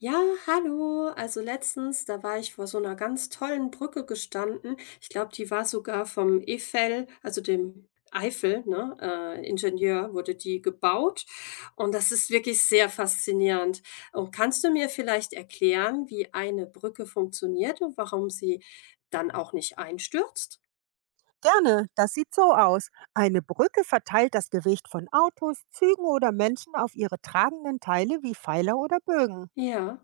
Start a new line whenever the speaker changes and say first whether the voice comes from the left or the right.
left: Ja, hallo. Also letztens, da war ich vor so einer ganz tollen Brücke gestanden. Ich glaube, die war sogar vom Eiffel, also dem Eifel, ne, Ingenieur wurde die gebaut und das ist wirklich sehr faszinierend. Und kannst du mir vielleicht erklären, wie eine Brücke funktioniert und warum sie dann auch nicht einstürzt?
right: Gerne, das sieht so aus. Eine Brücke verteilt das Gewicht von Autos, Zügen oder Menschen auf ihre tragenden Teile wie Pfeiler oder Bögen.
left: Ja,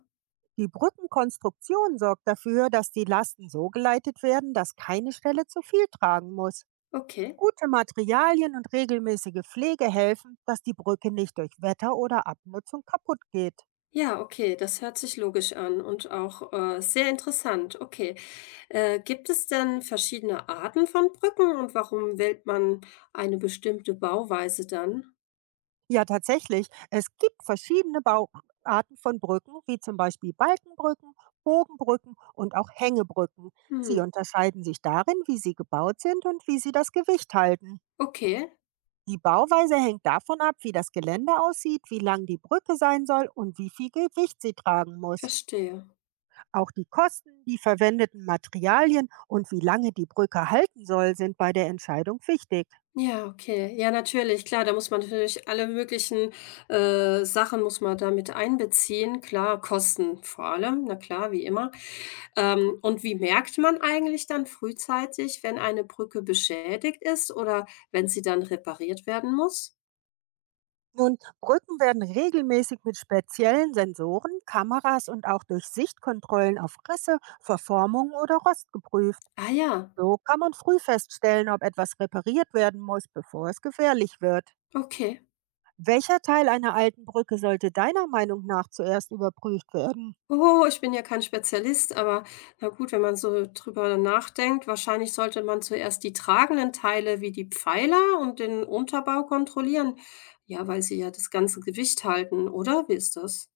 right: Die Brückenkonstruktion sorgt dafür, dass die Lasten so geleitet werden, dass keine Stelle zu viel tragen muss.
left: okay.
right: Gute Materialien und regelmäßige Pflege helfen, dass die Brücke nicht durch Wetter oder Abnutzung kaputt geht.
left: Ja, okay, das hört sich logisch an und auch sehr interessant. Okay. Gibt es denn verschiedene Arten von Brücken und warum wählt man eine bestimmte Bauweise dann?
right: Ja, tatsächlich. Es gibt verschiedene Bauarten von Brücken, wie zum Beispiel Balkenbrücken, Bogenbrücken und auch Hängebrücken.
left: Hm,
right: Sie unterscheiden sich darin, wie sie gebaut sind und wie sie das Gewicht halten.
left: okay,
right: Die Bauweise hängt davon ab, wie das Gelände aussieht, wie lang die Brücke sein soll und wie viel Gewicht sie tragen muss.
left: verstehe.
right: Auch die Kosten, die verwendeten Materialien und wie lange die Brücke halten soll, sind bei der Entscheidung wichtig.
left: Ja, okay. Ja, natürlich, klar, da muss man natürlich alle möglichen, Sachen muss man da mit einbeziehen. Klar, Kosten vor allem, na klar, wie immer. Und wie merkt man eigentlich dann frühzeitig, wenn eine Brücke beschädigt ist oder wenn sie dann repariert werden muss?
right: Nun, Brücken werden regelmäßig mit speziellen Sensoren, Kameras und auch durch Sichtkontrollen auf Risse, Verformung oder Rost geprüft.
left: Ah ja,
right: So kann man früh feststellen, ob etwas repariert werden muss, bevor es gefährlich wird.
left: okay.
right: Welcher Teil einer alten Brücke sollte deiner Meinung nach zuerst überprüft werden?
left: Oh, ich bin ja kein Spezialist, aber na gut, wenn man so drüber nachdenkt, wahrscheinlich sollte man zuerst die tragenden Teile wie die Pfeiler und den Unterbau kontrollieren. Ja, weil sie ja das ganze Gewicht halten, oder? Wie ist das?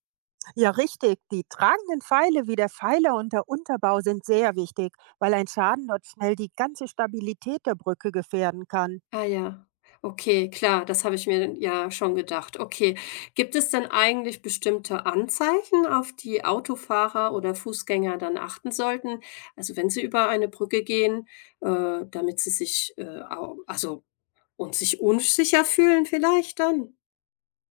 right: Ja, richtig. Die tragenden Pfeile wie der Pfeiler und der Unterbau sind sehr wichtig, weil ein Schaden dort schnell die ganze Stabilität der Brücke gefährden kann.
left: Ah ja. Okay, klar, das habe ich mir ja schon gedacht. Okay, gibt es denn eigentlich bestimmte Anzeichen, auf die Autofahrer oder Fußgänger dann achten sollten? Also wenn sie über eine Brücke gehen, damit sie sich, au also und sich unsicher fühlen vielleicht dann?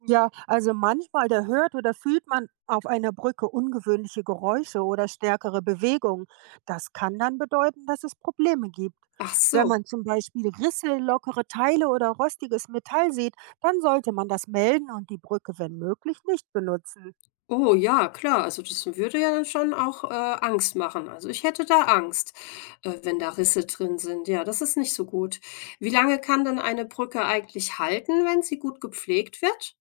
right: Ja, also manchmal da hört oder fühlt man auf einer Brücke ungewöhnliche Geräusche oder stärkere Bewegungen. Das kann dann bedeuten, dass es Probleme gibt.
left: Ach
right: Wenn
left: so.
right: man zum Beispiel Risse, lockere Teile oder rostiges Metall sieht, dann sollte man das melden und die Brücke, wenn möglich, nicht benutzen.
left: Oh ja, klar. Also das würde ja dann schon auch, Angst machen. Also ich hätte da Angst, wenn da Risse drin sind. Ja, das ist nicht so gut. Wie lange kann denn eine Brücke eigentlich halten, wenn sie gut gepflegt wird?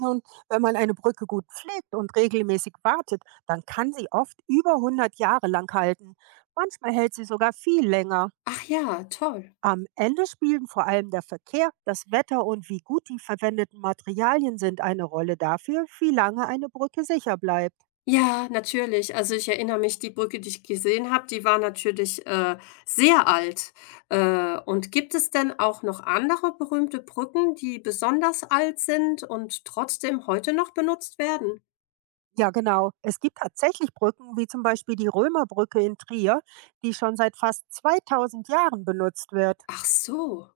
right: Und wenn man eine Brücke gut pflegt und regelmäßig wartet, dann kann sie oft über 100 Jahre lang halten. Manchmal hält sie sogar viel länger.
left: Ach ja, toll.
right: Am Ende spielen vor allem der Verkehr, das Wetter und wie gut die verwendeten Materialien sind eine Rolle dafür, wie lange eine Brücke sicher bleibt.
left: Ja, natürlich. Also, ich erinnere mich, die Brücke, die ich gesehen habe, die war natürlich, sehr alt. Und gibt es denn auch noch andere berühmte Brücken, die besonders alt sind und trotzdem heute noch benutzt werden?
right: Ja genau, es gibt tatsächlich Brücken wie zum Beispiel die Römerbrücke in Trier, die schon seit fast 2000 Jahren benutzt wird.
left: Ach so.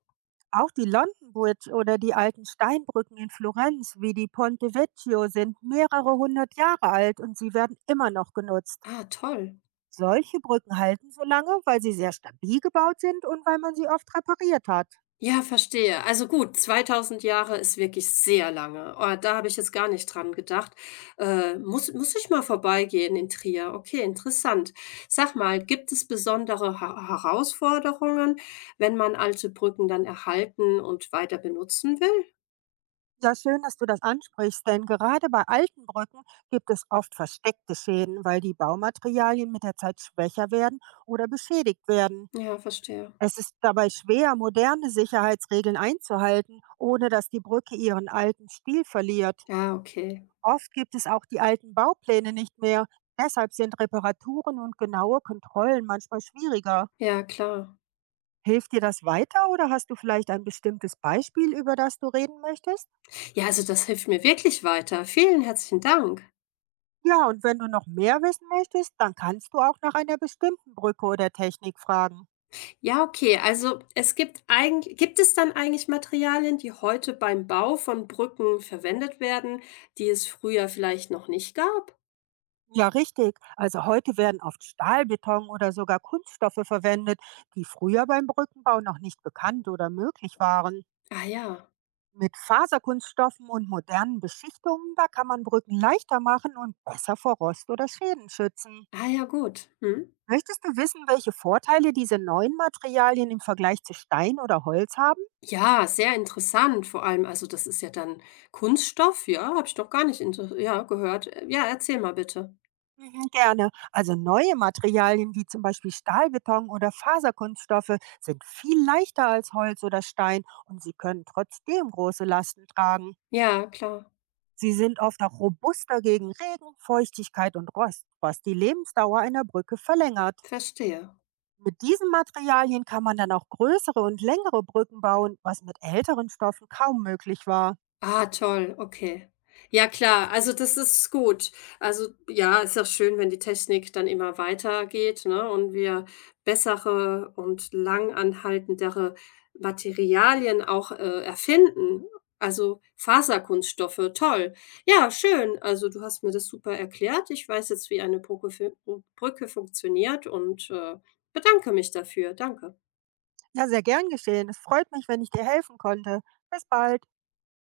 right: Auch die London Bridge oder die alten Steinbrücken in Florenz wie die Ponte Vecchio sind mehrere hundert Jahre alt und sie werden immer noch genutzt.
left: Ah, toll.
right: Solche Brücken halten so lange, weil sie sehr stabil gebaut sind und weil man sie oft repariert hat.
left: Ja, verstehe. Also gut, 2000 Jahre ist wirklich sehr lange. Oh, da habe ich jetzt gar nicht dran gedacht. Muss ich mal vorbeigehen in Trier? Okay, interessant. Sag mal, gibt es besondere ha Herausforderungen, wenn man alte Brücken dann erhalten und weiter benutzen will?
right: Ja, schön, dass du das ansprichst, denn gerade bei alten Brücken gibt es oft versteckte Schäden, weil die Baumaterialien mit der Zeit schwächer werden oder beschädigt werden.
left: Ja, verstehe.
right: Es ist dabei schwer, moderne Sicherheitsregeln einzuhalten, ohne dass die Brücke ihren alten Stil verliert.
left: Ja, okay.
right: Oft gibt es auch die alten Baupläne nicht mehr. Deshalb sind Reparaturen und genaue Kontrollen manchmal schwieriger.
left: Ja, klar.
right: Hilft dir das weiter oder hast du vielleicht ein bestimmtes Beispiel, über das du reden möchtest?
left: Ja, also das hilft mir wirklich weiter. Vielen herzlichen Dank.
right: Ja, und wenn du noch mehr wissen möchtest, dann kannst du auch nach einer bestimmten Brücke oder Technik fragen.
left: Ja, okay. Also, es gibt eigentlich gibt es dann eigentlich Materialien, die heute beim Bau von Brücken verwendet werden, die es früher vielleicht noch nicht gab?
right: Ja, richtig. Also heute werden oft Stahlbeton oder sogar Kunststoffe verwendet, die früher beim Brückenbau noch nicht bekannt oder möglich waren.
left: Ah ja.
right: Mit Faserkunststoffen und modernen Beschichtungen, da kann man Brücken leichter machen und besser vor Rost oder Schäden schützen.
left: Ah ja, gut. Mhm.
right: Möchtest du wissen, welche Vorteile diese neuen Materialien im Vergleich zu Stein oder Holz haben?
left: Ja, sehr interessant. Vor allem, also das ist ja dann Kunststoff, ja, habe ich noch gar nicht gehört. Ja, erzähl mal bitte.
right: Mhm, gerne. Also neue Materialien wie zum Beispiel Stahlbeton oder Faserkunststoffe sind viel leichter als Holz oder Stein und sie können trotzdem große Lasten tragen.
left: Ja, klar,
right: Sie sind oft auch robuster gegen Regen, Feuchtigkeit und Rost, was die Lebensdauer einer Brücke verlängert.
left: verstehe.
right: Mit diesen Materialien kann man dann auch größere und längere Brücken bauen, was mit älteren Stoffen kaum möglich war.
left: Ah, toll, okay. Ja klar, also das ist gut. Also ja, ist ja schön, wenn die Technik dann immer weitergeht, ne, und wir bessere und langanhaltendere Materialien auch, erfinden. Also Faserkunststoffe, toll. Ja, schön. Also du hast mir das super erklärt. Ich weiß jetzt, wie eine Brücke funktioniert und, bedanke mich dafür. Danke.
right: Ja, sehr gern geschehen. Es freut mich, wenn ich dir helfen konnte. Bis bald.